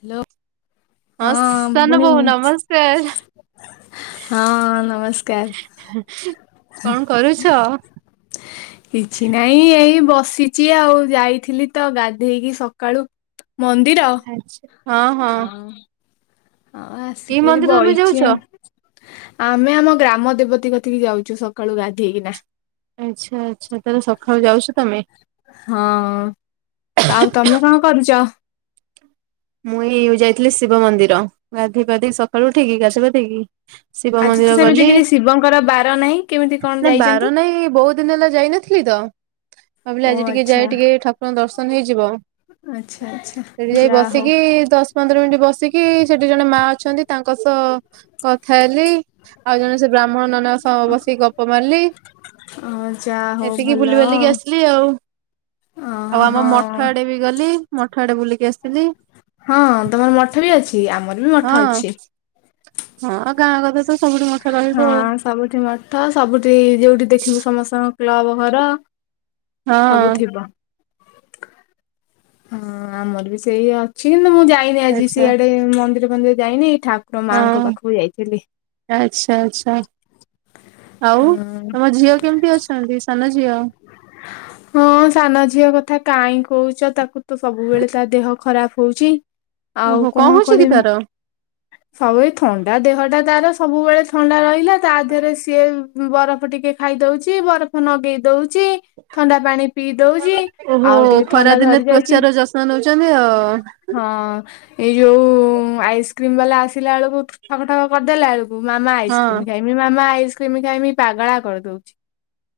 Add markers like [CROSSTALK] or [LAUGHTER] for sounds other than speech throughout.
Hello ହଁ ସାନ ପୁଣି। ବୋଉ ନମସ୍କାର ହଁ ନମସ୍କାର। ହ କଣ କରୁଛ। କିଛି ନାଇଁ ଏଇ ବସିଛି ଆଉ ଯାଇଥିଲି ତ ଗାଧେଇ କି ସକାଳୁ। ମନ୍ଦିର ଆଛା ଅ ଆଉ ଏଇ ଆସିକି ମନ୍ଦିର ତମେ ଯାଉଛ? ବାଇଛି ଆଉ ଆମେ ଆମ ଗ୍ରାମ ଦେବତୀ କତିିକି ଯାଉଛୁ ସକାଳୁ ଗାଧେଇ କିନା। ଆଚ୍ଛା ଆଚ୍ଛା ତା ହେଲେ ସକାଳୁ ଯାଉଛ ତମେ। ହଁ ଆଉ ତମେ କଣ କରୁଛ। ମୁଁ ଏଇ ଯାଇଥିଲି ଶିବ ମନ୍ଦିର ଗାଧେଇ ପାଧେଇ ସକାଳୁ ଉଠିକି ଗାଛ ପକେଇ ଶିବ ଆଜି ତ ମନ୍ଦିର ସେମିତି ଗଲି କିଛି ଶିବଙ୍କର ବାର ନାହିଁ କେମିତି କଣ ନା ଯାଇଛନ୍ତି? ବାର ନାଇଁ ବହୁତ କେତେ ଦିନ ହେଲା ଯାଇନଥିଲି ତ ଓ ଭାବିଲି ଆଜି ଟିକେ ଆଚ୍ଛା ଯାଇ ଟିକେ ଠାକୁରଙ୍କ ଦର୍ଶନ ହେଇଯିବ। ଆଚ୍ଛା ଆଚ୍ଛା ସେଠି ଯାଇ ଯା ହଉ ବସିକି ଦଶ ପନ୍ଦର ମିନିଟ ବସିକି ସେଠି ଜଣେ ମା ଅଛନ୍ତି ତାଙ୍କ ସହ କଥା ହେଲି ଆଉ ଜଣେ ସେ ବ୍ରାହ୍ମଣ ନନା ସମ ବସିକି ଗପ ମାରିଲି, ଅ ଯା ହଉ ଏତିକି ଭଲ। ବୁଲି ବାଲିକି ଆସ ଆଉ ଅ ଆଉ ଆମ ହଁ ମଠ ଆଡେ ବି ଗଲି ମଠ ଆଡେ ବୁଲିକି ଆସିଲି। ହଁ ତମର ମଠ ବି ଅଛି ଆମର ବି ହଁ ମଠ ଅଛି। ହଁ ଗାଁ ଗଲେ ତ ସବୁଠୁ ମ ହଁ ସବୁଠି ମଠ ସବୁଠି ଯୋଉଠି ଦେଖିବୁ ସମସ୍ତଙ୍କ କ୍ଲବ ଘର। ଆଉ ସବୁ ଥିବ। ହଁ ଆମର ବି ସେଇ ଅଛି କିନ୍ତୁ ମୁଁ ଯାଇନି ହଁ ଆଜି ଆଚ୍ଛା ସିଆଡେ ମନ୍ଦିର ଫନ୍ଦିର ଯାଇନି। ଠାକୁର ମାଆଙ୍କ ହଁ ପାଖକୁ ଯାଇଥିଲି। ଆଚ୍ଛା ଆଚ୍ଛା। ଆଉ ହଁ ତମ ଝିଅ କେମିତି ଅଛନ୍ତି ସାନ ଝିଅ? ହଁ ସାନ ଝିଅ କଥା କାହିଁ କହୁଛ ତାକୁ ତ ସବୁବେଳେ ତା ଦେହ ଖରାପ। କଉଛି ଆଉ ଓହୋ କଣ ହଉଛି କି କରିବି। ତାର? ସବୁ ଥଣ୍ଡା ଦେହଟା ତାର ସବୁବେଳେ ଥଣ୍ଡା ରହିଲା ତା ଦେହରେ ସିଏ ବରଫ ଟିକେ ଖାଇ ଦଉଛି, ବରଫ ନଗେଇ ଦଉଛି। ଥଣ୍ଡା ପାଣି ପିଇ ଦଉଛି ଆଉ ଟିକେ ଥଣ୍ଡା ଧରି ଯାଇଛି। ତାର ଯତ୍ନ ନେଉଛନ୍ତି ଆଉ ହଁ! ଏଇ ଯୋଉ ଆଇସ୍କ୍ରିମ ବାଲା ଆସିଲା ବେଳକୁ ଠକ ଠକ କରିଦେଲା ବେଳକୁ ମାମା ଆଇସ୍କ୍ରିମ ହଁ ଖାଇବି। ମାମା ଆଇସ୍କ୍ରିମ ଖାଇମି ପାଗଳା କରି ଦଉଛି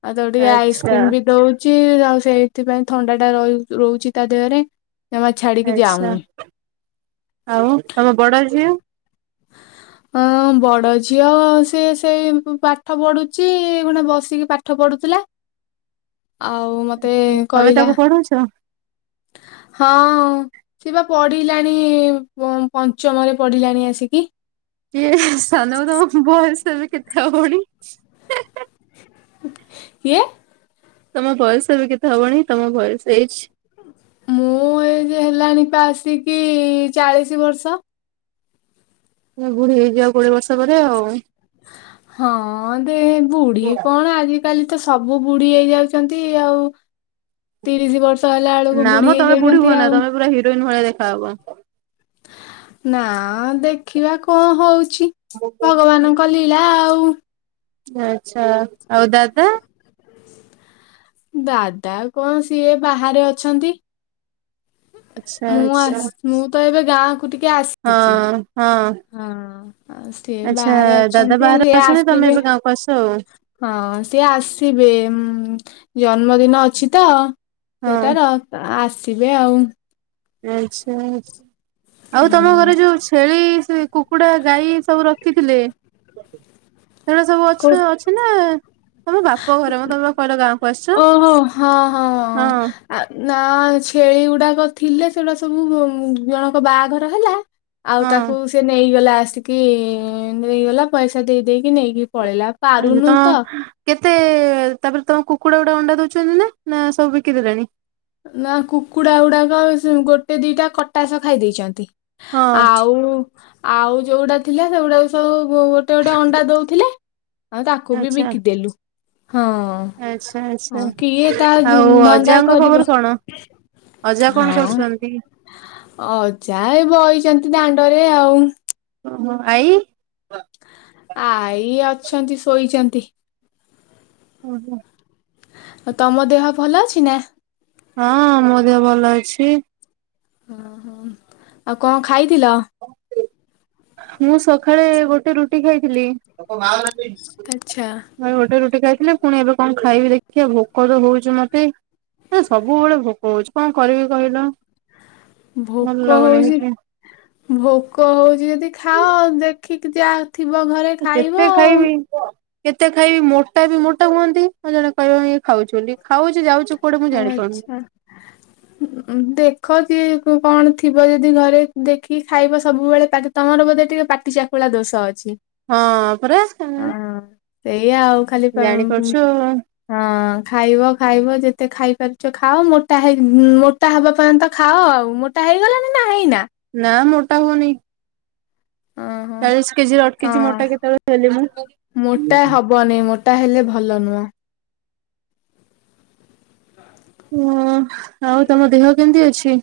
ଆଉ ଯୋଉଠି ଆଚ୍ଛା ଆଇସ୍କ୍ରିମ ବି ଦଉ ଯେ ସେଇଥିପାଇଁ ଥଣ୍ଡା ଟା ର ରହୁଛି ତା ଦେହରେ। ଜମା ଛାଡିକି ଆଛା ଯାଉନି। ଆଉ ତମ ବଡ ଝିଅ? ଅଁ ବଡ ଝିଅ ସି ସେଇ ପାଠ ପଢୁଛି ଗଟେ ବସିକି ପାଠ ପାଠ ପଢୁଥିଲା, ଆଉ ମତେ କହିଲା କରୁଛ। ହଁହଁ! ସେ ବା ପଢିଲାଣି ପ ପଞ୍ଚମରେ ପଢିଲାଣି ଆସିକି। କିଏ ସାନୁ ଉଡାକୁ ବୟସ ଏବେ କେତେ ହବଣି ହୁ କିଏ! ତମ ବୟସ ଏବେ କେତେ ହବଣି? ତମ ବୟସ ଏଜ ମୁଁ ଏଜ ହେଲାଣି ପା ଆସିକି ଚାଳିଶ ବର୍ଷ। ତୁମେ ବୁଢୀ ହେଇଯିବି ଆଉ କୋଡିଏ ବର୍ଷ ପରେ ଆଉ। ହଁ ଦେ ବୁଢୀ କଣ ଆଜି କାଲି ତ ସବୁ ବୁଢୀ ହେଇଯାଉଛନ୍ତି। ଆଉ ତିରିଶ ବର୍ଷ ତହିଲା ଆଳକୁ ନା ମ ବୁଢୀ ତମେ ହେଇଯାଉଛନ୍ତି ହୁଅନା ଆଉ। ତମେ ପୁରା ହିରୋଇନ ଭଳିଆ ଦେଖା ହବ। ନା ଦେଖିବା କଣ ହଉଛି, ଭଗବାନଙ୍କ ଲୀଳା ଆଉ। ଆଛା ଆଉ ଦାଦା? ଦାଦା କଣ, ସିଏ ବାହାରେ ଅଛନ୍ତି। ଆଚ୍ଛା ମୁଁ ଆଚ୍ଛା ଆସି, ମୁଁ ତ ଏବେ ଗାଁକୁ ଟିକେ ଆସିଛି। ହଁ ହଁ! ହଁ ଆଉ ସିଏ ଆଚ୍ଛା ବାହାରେ ଦାଦା ଅଛନ୍ତି। ଆଉ ବାହାରେ ସିଏ ଅଛନ୍ତି ତମେ ଆସିବେ ଏବେ ଗାଁକୁ ଆସ ଆଉ ହଁ ସିଏ ଆସିବେ, ଉଁ ଜନ୍ମଦିନ ଅଛି ତ। ହଁ ଝିଅଟାର ଆସିବେ ଆଉ ଆଛା, ଆଛା ଆଉ ହୁଁ ତମ ଘରେ ଯୋଉ ଛେଳି କୁ କୁକୁଡା, ଗାଈ ସବୁ ରଖିଥିଲେ। ସେଗୁଡା ସବୁ କୋ ଅଛ ଅଛି ନା? ତମ ବାପ ଘରେ! କହିଲ ତମେ ବା ଗାଁ କୁ ଆସିଛ ଓହୋ ହଁ ହଁ। ଆ ନାଇଁ ଛେଳି ଗୁଡାକ ଥିଲେ, ସେଗୁଡା ସବୁ ଜଣକ ବାହାଘର ହେଲା ଆଉ ତାକୁ ହଁ। ସେ ନେଇଗଲା ଆସିକି ନେଇଗଲା ପଇସା ଦେଇ ଦେଇକି ନେଇକି ପଳେଇଲା। ଆଜ୍ଞ ତ କେତେ, ତାପରେ ତମ କୁକୁଡା ଗୁଡା ଅଣ୍ଡା ଦଉଛନ୍ତି ନା? ନା ସବୁ ବିକିଦେଲେନି। ନା କୁକୁଡା ଗୁଡାକ ସେ ଗୋଟେ ଦିଟା କଟାସ ଖାଇ ଦେଇଛନ୍ତି। ହଁ ଆଉ ଆଉ ଯୋଉଟା ଥିଲା ସେଗୁଡା ସବୁ ଗୋଟେ ଗୋଟେ ଅଣ୍ଡା ଦଉଥିଲେ। ଆଉ ତାକୁ ବି ବିକିଦେଲୁ ହଁ। ଆଛା, ହଁ କିଏ ତା ଆଛା ଆଉ ଧନ୍ଦା ଅଜାଙ୍କ କରିବ। ଖବର କ କଣ ଅଜା କଣ କରୁଛନ୍ତି? ଆଜା ଏ ବହିଛନ୍ତି ଦାଣ୍ଡରେ ଆଉ। ଓହୋ ଆଇ? ଆଇ ଅଛନ୍ତି ଶୋଇଛନ୍ତି। ହୁ ହୁଁ! ଆ ତମ ଦେହ ଭଲ ଅଛି ନା? ହଁ ମୋ ଦେହ ଭଲ ଅଛି। ହୁଁ ହୁଁ ଆଉ କଣ ଖାଇଥିଲ? ମୁଁ ସକାଳେ ଗୋଟେ ରୁଟି ଖାଇଥିଲି। ଆଛା! ଭାଇ ଗୋଟେ ରୁଟି ଖାଇଥିଲେ। ପୁଣି ଏବେ କଣ ଖାଇବି ଦେଖିବା ଭୋକ ତ ହଉଛି ମତେ ସେ ସବୁବେଳେ ଭୋକ ହଉଛି କଣ କରିବି କହିଲ? ଭଲ ଭୋକ ଲାଗୁନି ହଉଛି କିଛି। ଭୋକ ହଉଛି ଯଦି ଖାଅ ଦେଖିକି ଯା ଥିବ ଘରେ କେତେ ଖାଇବ ଆଉ। ଖାଇବି? କେତେ ଖାଇବି ମୋଟା ବି ମୋଟା ହୁଅନ୍ତି ଆଉ ଜଣେ କହିବ ଇଏ ଖାଉଛି ବୋଲି। ଖାଉଛି ଯାଉଛି କୁଆଡେ ମୁଁ ଜାଣି ପାରୁନି। ହ! ଦେଖ କି କଣ ଥିବ ଯଦି ଘରେ ଦେଖିକି ଖାଇବ ସବୁବେଳେ ପା ତମର ବୋଧେ ଟିକେ ପାଟି ଚାକୁଳା ଦୋଷ ଅଛି। ହଁ ପରା ହଁ, ସେଇଆ ଆଉ ଖାଲି ଜାଣି ପା- ପାରୁଛ ଆଉ। ହଁ ଖାଇବ ଖାଇବ ଯେତେ ଖାଇପାରୁଛ ଖାଅ ମୋଟା ହେ ମୋଟା ହେବା ପର୍ଯ୍ୟନ୍ତ ଖାଅ ଆଉ ଟା ହେଇଗଲା ନା ହେଇନା? ନା ମୋଟା ହୁଅନି। ଓହୋ ଚାଳିଶ କେଜି ର ଅଟକିଛି ହଁ ମୋଟା କେତେବେଳେ ହେଲି ମୁଁ। ମୋଟା ହବନି ମୋଟା ହେଲେ ଭଲ ନୁହଁ। ଉମ୍ ଆଉ ତମ ଦେହ କେମିତି ଅଛି?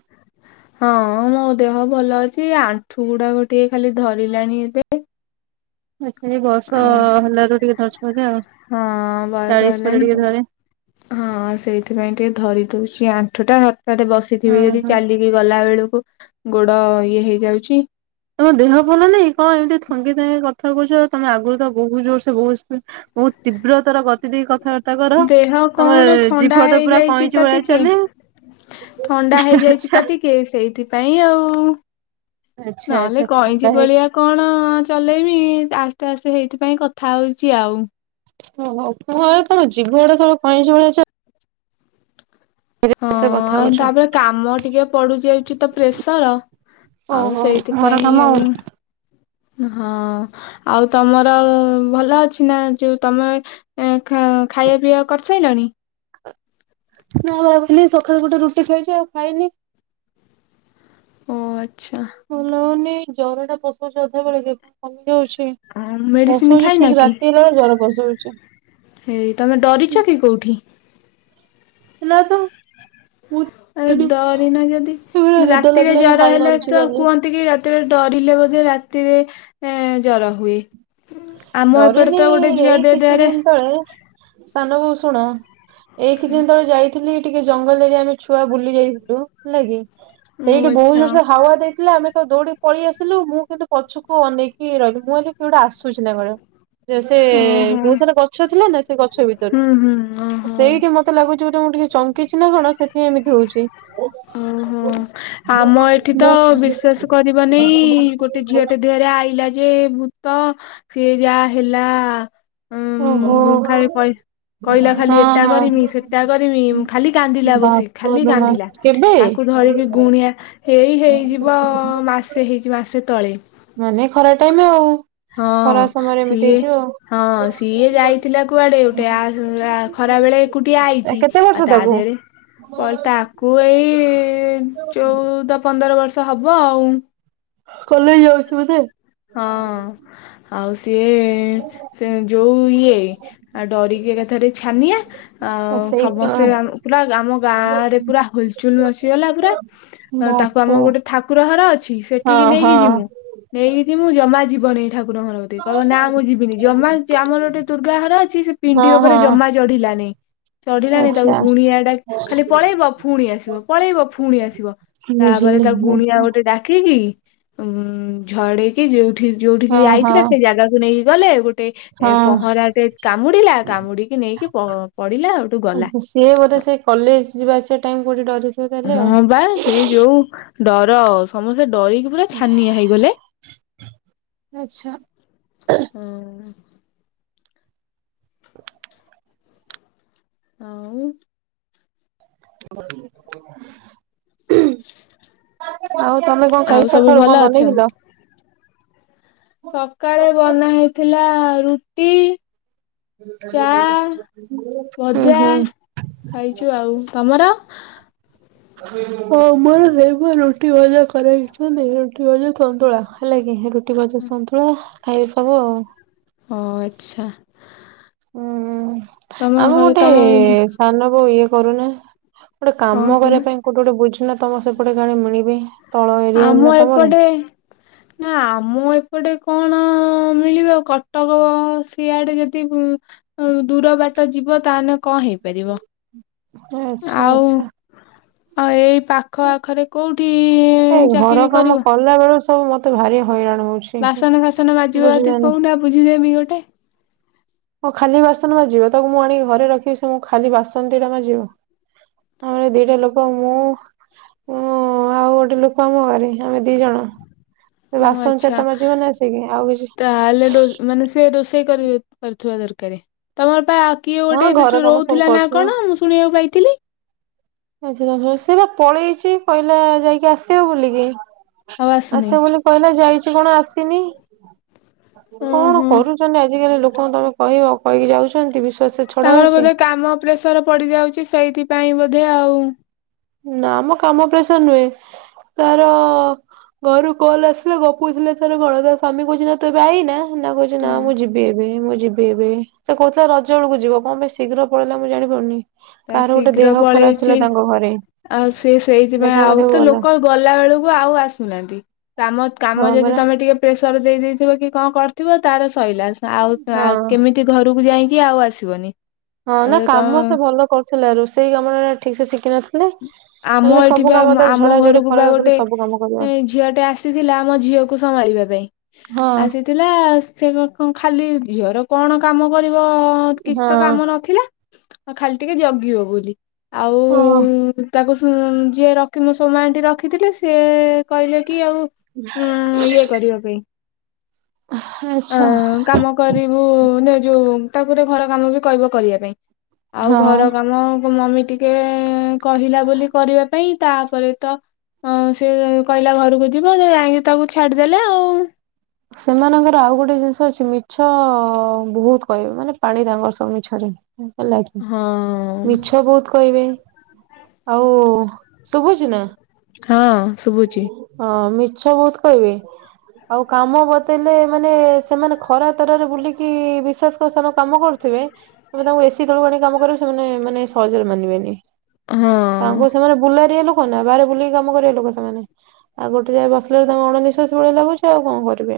ହଁ ମୋ ଦେହ ଭଲ ଅଛି ଆଣ୍ଠୁ ଗୁଡାକ ଟିକେ ଖାଲି ଧରିଲାଣି ଏବେ। [UNINTELLIGIBLE] ଅ ହେଲାରୁ ଟିକେ ଧରିଛି ବୋଧେ ଆଉ ହଁ ବାସ୍ ଚାଳିଶ ପରେ ଟିକେ [UNINTELLIGIBLE] ଧରେ ହଁ ସେଇଥିପାଇଁ ଟିକେ ଧରି ଦଉଛି ଆଣ୍ଠୁଟା ହଠାତ୍ ବସିଥିବି ହଁ ଯଦି ହଁ। ଚାଲି ଗଲା ବେଳକୁ ଗୋଡ ଇଏ ହେଇଯାଉଛି। ତମ ଦେହ ଭଲ ନାଇଁ କଣ ଏମିତି ଥଙ୍ଗି ଥଙ୍ଗି କଥା କହୁଛ ତମେ ଆଗରୁ ତ ବହୁ ଜୋରସେ ବହୁ ବହୁତ ତୀବ୍ରତାର ଗତି ଦେଇ କଥାବାର୍ତ୍ତା ତାକର ଦେହ ତମ କଣ ଥଣ୍ଡା ଜିଭ ତ ପୁରା ହେଇଯାଇଛି କଇଁଚି ତ ଭଳିଆ ଟିକେ ଚାଲେ। ଥଣ୍ଡା ହେଇଯାଇଛି ଆଚ୍ଛା ତ ଟିକେ ସେଇଥିପାଇଁ ଆଉ। ଆଚ୍ଛା ନହେଲେ ଆଚ୍ଛା ଥଣ୍ଡା କଇଁଚି ହେଇଛି। ଭଳିଆ କଣ ଚଲେଇବି ଆସ୍ତେ ଆସ୍ତେ ହେଇଥିପାଇଁ କଥା ହେଉଛି ଆଉ। ଓହୋ ମୁଁ [UNINTELLIGIBLE] ଜିଭ [UNINTELLIGIBLE] ସବୁବେଳେ କଇଂଚ ଭଳିଆ ହଁ ଚାଲେ ସେ କଥା ଆଉ ହଉଛ। ତାପରେ କାମ ଟିକେ ପଡୁ ଯାଉଛି ତ ପ୍ରେସର ଆଉ ଓହୋ ଘର କାମ ସେଇଥିପାଇଁ ଆଉ ହଁ। ଆଉ ତମର ଭଲ ଅଛି ନା ଯୋଉ ତମେ ଏ ଖାଅ ଖାଇବା ପିଇବା କରିସାରିଲଣି? [UNINTELLIGIBLE] ସକାଳୁ ଗୋଟେ ରୁଟି ଖାଇଛି ଆଉ ଖାଇନି। ଓ ଆଚ୍ଛା। ଭଲ ହଉନି ଜ୍ୱର ଟା ପଶୁଛି ଅଧାବେଳେକେ କମି ଯାଉଛି। ମେଡିସିନ ପଶଉଛି ଖାଇନା ଠିକ କି? ରାତି ହେଲା ବେଳେ ଜର ପଶଉଛି। ହେଇ ତମେ ଡରିଛ କି କଉଠି? ନାତ ଭୂ ଆଉ ଡରି ନା ଯଦି ନିଦ ରାତିରେ ଲାଗିଲାଣି ଜର ହାଇ ହେଲେ ମାରୁଛି ତ ଖାଲି କୁହନ୍ତି କି ରାତି ରାତିରେ ଡରିଲେ ବୋଧେ ରାତିରେ ଜର ହୁଏ। ଆମ ଏପଟେ ଡରିନି ତ ଗୋଟେ ଏଇ ଝିଅଟେ କିଛି ଦେହରେ ଦିନ ତଳେ ସାନ ବୋଉ ଶୁଣ ଏଇ କିଛି ଦିନ ତଳେ ଯାଇ ଥିଲି ଟିକେ ଜଙ୍ଗଲରେ ଆମେ ଛୁଆ ବୁଲି ଯାଇଥିଲୁ ହେଲା କି। ଓ ସେଇଠି ବହୁତ ଆଚ୍ଛା ଜୋରସେ ହାୱା ଦେଇଥିଲା ଆମେ ସବୁ ଦୌଡି ପଳେଇ ଆସିଥିଲୁ ମୁଁ କିନ୍ତୁ ପଛକୁ ଅନେଇକି ରହିଲି ମୁଁ କହିଲି କିଏ ଗୋଟେ ଆସୁଛି ନା କଣ। ଯେ ସେ ଓହୋ। ବହୁତ ସାରା ଗଛ ଥିଲା ନା ସେ ଗଛ ଭିତରୁ ହୁଁ ହୁଁ ଓହୋ। ସେଇଠି ମତେ ମତେ ଲାଗୁଛି ଗୋଟେ ମୁଁ ଟିକେ ଚମକିଛି ନା କଣ ସେଥିପାଇଁ ଏମିତି ହଉଛି। ମ ହମ୍ ଆମ ଏଠି ତ ମୁଁ ବିଶ୍ୱାସ କରିବ ନାଇଁ ଗୋଟେ ଝିଅଟେ ଦେହରେ ଆଇଲା ଯେ ଭୂତ ସିଏ ଯାହା ହେଲା ହଁ ଓହୋ ବୁଖାରି ପଇ କହିଲା ହଁ ଖାଲି ଏଟା ହଁ କରିମି ସେଟା କରିମି ଖାଲି କାନ୍ଦିଲା ବସି ଖାଲି ବାପଲୋ ମା କାନ୍ଦିଲା। କେବେ? ତାକୁ ଧରିକି ଗୁଣିଆ ଏଇ ହେଇ ହେଇଯିବ ମାସେ ହେଇଚି ମାସେ ତଳେ। ମାନେ ଖରା ଟାଇମ୍ ଆଉ ହଁ ଖରା ସମୟରେ ଏମିତି ସିଏ ହେଇଥିବ। ହଁ ସିଏ ଯାଇଥିଲା କୁଆଡ଼େ ଗୋଟେ ଆ ଆ ଖରା ବେଳେ ଏକୁଟିଆ ଆଇଚି ଆ ତା ଧେଅରେ ତୁ ତ ଗାରଉଚୁ। ତାକୁ ଏଇ ଚୋଉଦ ପନ୍ଦର ବର୍ଷ ହବ ଆଉ। କଲେଜ ଯାଉଛି ବୋଧେ? ହଁ ଆଉ ସିଏ ସେ ଯୋଉ ଇଏ ଆ ଡରିକି ଏକାଥରେ ଛାନିଆ। ଆଉ ସେଇ ସମସ୍ତେ ଆମ ପୁରା ଆମ ଗାଁରେ ପୁରା ହୋଲଚୁଲ୍ ବସି ଗଲା ପୁରା। ଅ ତାକୁ ବାପ ଆମ ଗୋଟେ ଠାକୁର ହର ଅଛି ସେଠିକି ହଁ ହଁ ନେଇକି ଯିମୁ ନେଇକି ଜିମୁ ଜମା ଯିବନେଇ ଠାକୁରଙ୍କ ଘର କତି କଇବ ନାଁ ମୁଁ ଯିବିନି ଜମା ଯେ ଆମର ଗୋଟେ ଦୁର୍ଗା ଘର ଅଛି ସେ ପିଣ୍ଡି ହଁ ଓପରେ ହଁ ଜମା ଚଢିଲାନେଇ ଚଢିଲାନେଇ ତାକୁ ଆଚ୍ଛା ଗୁଣିଆ ଡା ଖାଲି ପଳେଇବ। ଫୁଣି ଆସିବ ପଳେଇବ ଫୁଣି ଆସିବ ତାପରେ ବୁଝିଲି ତା ଗୁଣିଆ ଗୋଟେ ଡାକିକି ଉ ଝଡେଇକି ଯୋଉଠି ଯୋଉଠିକି ହଁ ହଁ ଆଇଥିଲା ସେଇ ଜାଗାକୁ ନେଇକି ଗଲେ ଗୋ ଟେ ଏ ହଁ ପହଁରାଟେ କାମୁଡ଼ିଲା କାମୁଡି଼କି ନେଇକି ପ ପଡ଼ିଲା ହଠୁ ଗଲା। ସିଏ ବୋଧେ ସେ କଲେଜ ଯିବା ଆସିବା ଟାଇମ୍ କୋଉଠି ଡରେ। ହଁ ବା ସିଏ ଯୋଉ ଡର ସମସ୍ତେ ଡରିକି ପୁରା ଛାନିଆ ହେଇଗଲେ। ଆଚ୍ଛା ଆଉ [INAUDIBLE] ଆଉ ତମେ କଁ ଆଉ ଖାଇ ସବୁ ସଖାଳୁ ଭଲ କଁ ଅଛନ୍ତି? ବନେଇଥିଲ? ସକାଳେ ବନା ହେଇଥିଲା ରୁଟି। ଚା ହୋ ହୋ। ଖାଇଚୁ ଆଉ ତମର? ଓ ମୋର ସେ ପା ରୁଟି ଭଜା କରାଇଛନ୍ତି ରୁଟି ଭଜା ସନ୍ତୁଳା ହେଲା କି ରୁ ଟି ଭଜା ସନ୍ତୁଳା ଖାଇବେ ସବୁ ଆଉ। ଓ ଆଚ୍ଛା। ଉଁ ହୁଁ ତମ ଆମ ଘରେ ଗୋଟେ ତମ ସାନ ବୋଉ ଇଏ କରୁନା ଗୋଟେ କଣ କାମ କୁହନା କରିବା ପାଇଁ କୋଉଠୁ ଗୋଟେ ବୁଝୁନା ତମ ସେପଟେ କାଳେ ମିଳିବେ। ତଳ ଏରିଆ ନା ଆମ ତମର। ଏପଟେ ନାଁ ଆମ ଏପଟେ କଣ ମିଳିବ କଟକ ସିଆଡେ ଯତି ଉଁ ଅ ଦୂର ବାଟ ଯିବ ତାହେନେ କଁ ହେଇପାରିବ ଆଚ୍ଛା ଆଉ ଅ ଏଇ ପା ଏଇ ଘର କରିବ? କାମ କଲା ବେଳୁ ସବୁ ମତେ ଭାରି ହଇରାଣ ହୋଉଚି। ବାସନ ଫାସନ ବାଜିବ ଅଦି କହୁନା ବୁଝିଦେମି ଗୋଟେ। ଓ ଖାଲି ବାସନ ମାଜିବ ତାକୁ ମୁଁ ଆଣି ଘରେ ରଖିବି ସେ ମୋ ଖାଲି ବାସନ ଦିଟା ମାଜିବ। ଆମର ଦିଟା ଲୋକ ମୁଁ ଉଁ ଆଉ ଗୋଟେ ଲୋ କ ଆମ ଘରେ ଆମେ ଦି ଜଣ ଏ ହଁ ବାସନ ଆଚ୍ଛା ଚାରିଟା ମାଜିବ ନା ଆସିକି ଆଉ କିଛି ତାହେଲେ ରୋ ମାନେ ସେ ରୋଷେଇ କରି ପାରୁଥୁବା ଦରକାରେ ତମର ପା କିଏ ହଁ ଗୋଟେ ଘର ସେଠି କାମ ସବୁ ରହୁଥିଲା ନାଁ କରୁଥିବ। କଣ ମୁଁ ଶୁଣିବାକୁ ପାଇଥିଲି। ଆଚ୍ଛା ସେ ବା ପଳେଇଛି କହିଲା ଯାଇକି ଆସିବ ବୋଲିକି ଆଉ ଆସୁନି। ଆସିବ ବୋଲି କହିଲା ଯାଇଛି କଣ ଆସିନି କଣ ଓହୋ କରୁଛୁ ଆଜିକାଲି ଲୋକଙ୍କୁ ତମେ କହିବ କହିକି ଯାଉଛନ୍ତି ବିଶ୍ୱାସ ତାଙ୍କର ବୋଧେ କାମ ପ୍ରେସର ପଡି ଯାଉଛି ସେଇଥିପାଇଁ ବୋଧେ ଆଉ। ନା ମ କାମ ପ୍ରେସର ନୁହେଁ ତାର ଘରୁ କଲ ଆସିଲେ ଗପୁ ଥିଲେ ତାର କଣ ତ ସ୍ୱାମୀ କହୁଛନ୍ତି ନା ତୁ ଏବେ ଆଇ ନା ନା କହୁଚି ନା ହଁ ମୁଁ ଯିବି ଏ ହେ ମୁଁ ଯିବି ଏବେ ସେ କହୁଥିଲା ରଜ ବେଳକୁ ଯିବ କଣ ପାଇଁ ଶୀଘ୍ର ପଳେଇଲା ମୁଁ ଜାଣିପାରୁନି। ତା କାହାର ଗୋଟେ ଶୀଘ୍ର ଦେହ ଖରାପ ଥିଲା ପଳେଇଛି। ତାଙ୍କ ଘରେ। ଆଉ ସେ ସେଇଥିପାଇଁ ଦେଖା ଆଉ କରିବାକୁ ତ ଗଲା ଲୋକ ଗଲା ବେଳକୁ ଆଉ ଆସୁନାହାନ୍ତି। କାମ କାମ ହଁ ଯଦି ପରା ତମେ ଟିକେ ପ୍ରେସର ଦେଇଥିବ କି କଣ କରିଥିବ ତାର ସଇିଲା ଆଉ ହଁ କେମିତି ତି ଘରକୁ ଯାଇକି ଆଉ ଆସିବନି। ହଁ ନା ଆଉ କାମ ତମ ସେ ଭଲ କରୁଥିଲା ରୋଷେଇ କାମରେ ଠିକ ସେ ଶିଖିିନଥିଲେ। ଆମ ଏଠି ବା ଆମ ଘରକୁ ବା ଖରି ଗୋଟେ ସବୁ କାମ କରିବ ଝିଅଟେ ଆସିଥିଲା ଆମ ଝିଅକୁ ସମ୍ଭାଳିବା ପାଇଁ। ହଁ ଥିଲା ସେ ଖାଲି ଝିଅର କଣ କାମ କରିବ। କିଛି ହଁ ତ କାମ ନଥିଲା ଖାଲି ଟିକେ ଜଗିବ ବୋଲି ଆଉ ହଁ ତାକୁ ଯିଏ ରଖି ମୋ ସୋମା ଆଣ୍ଟି ରଖିଥିଲେ ସିଏ କହିଲେ କି ଆଉ ଉଁ ଇଏ କରିବା ପାଇଁ। ଅ ଆଚ୍ଛା। କାମ କରିବୁ ନା ଯୋଉ ତାକୁଟିକେ ଘର କାମ ବି କହିବ କରିବା ପାଇଁ। ଆଉ ଘର ହଁ। କାମ ମମି ଟି କେ କହିଲା ବୋଲି କରିବା ପାଇଁ ତାପରେ ତ ସେ କହିଲା ଘରକୁ ଯିବ ଯ ଯାଇକି ତାକୁ ଛାଡ଼ିଦେଲେ ଆଉ। ସେମାନଙ୍କର ଆଉ ଗୋଟେ ଜିନିଷ ଅଛି ମିଛ ବହୁତ କହିବେ ମାନେ ପାଣି ତାଙ୍କର ସବୁ ମିଛରେ। ହେଲା କି ହଁ ମିଛ ବହୁତ କହିବେ। ଆଉ ଶୁଭୁଛି ନା। ହଁ ଶୁଭୁଛିି। ହଁ ମିଛ ବହୁତ କହିବେ। ଆଉ କାମ ବତେଇଲେ ମାନେ ସେମାନେ ଖରା ତରାରେ ବୁଲିକି ବିଶ୍ୱାସ କର ସେମାନେ କାମ କରୁଥିବେ। ତମେ ତାଙ୍କୁ ଏସିି ତଳକୁ ଆଣି କାମ କରିବ ସେମାନେ ମାନେ ସହଜରେ ମାନିବେନି। ହଁ ତାଙ୍କୁ ସେମାନେ ବୁଲାରିଆ ଲୋକ ନା ବାହାରେ ବୁଲିକି କାମ କରିବା ଲୋକ ସେମାନେ ଆଉ ଗୋଟେ ଜାଗାରେ ବସିଲେ ତାଙ୍କୁ ଅଣନିଶ୍ଵାସି ଭଳିଆ ଲାଗୁଛି ଆଉ। କଣ କରିବେ।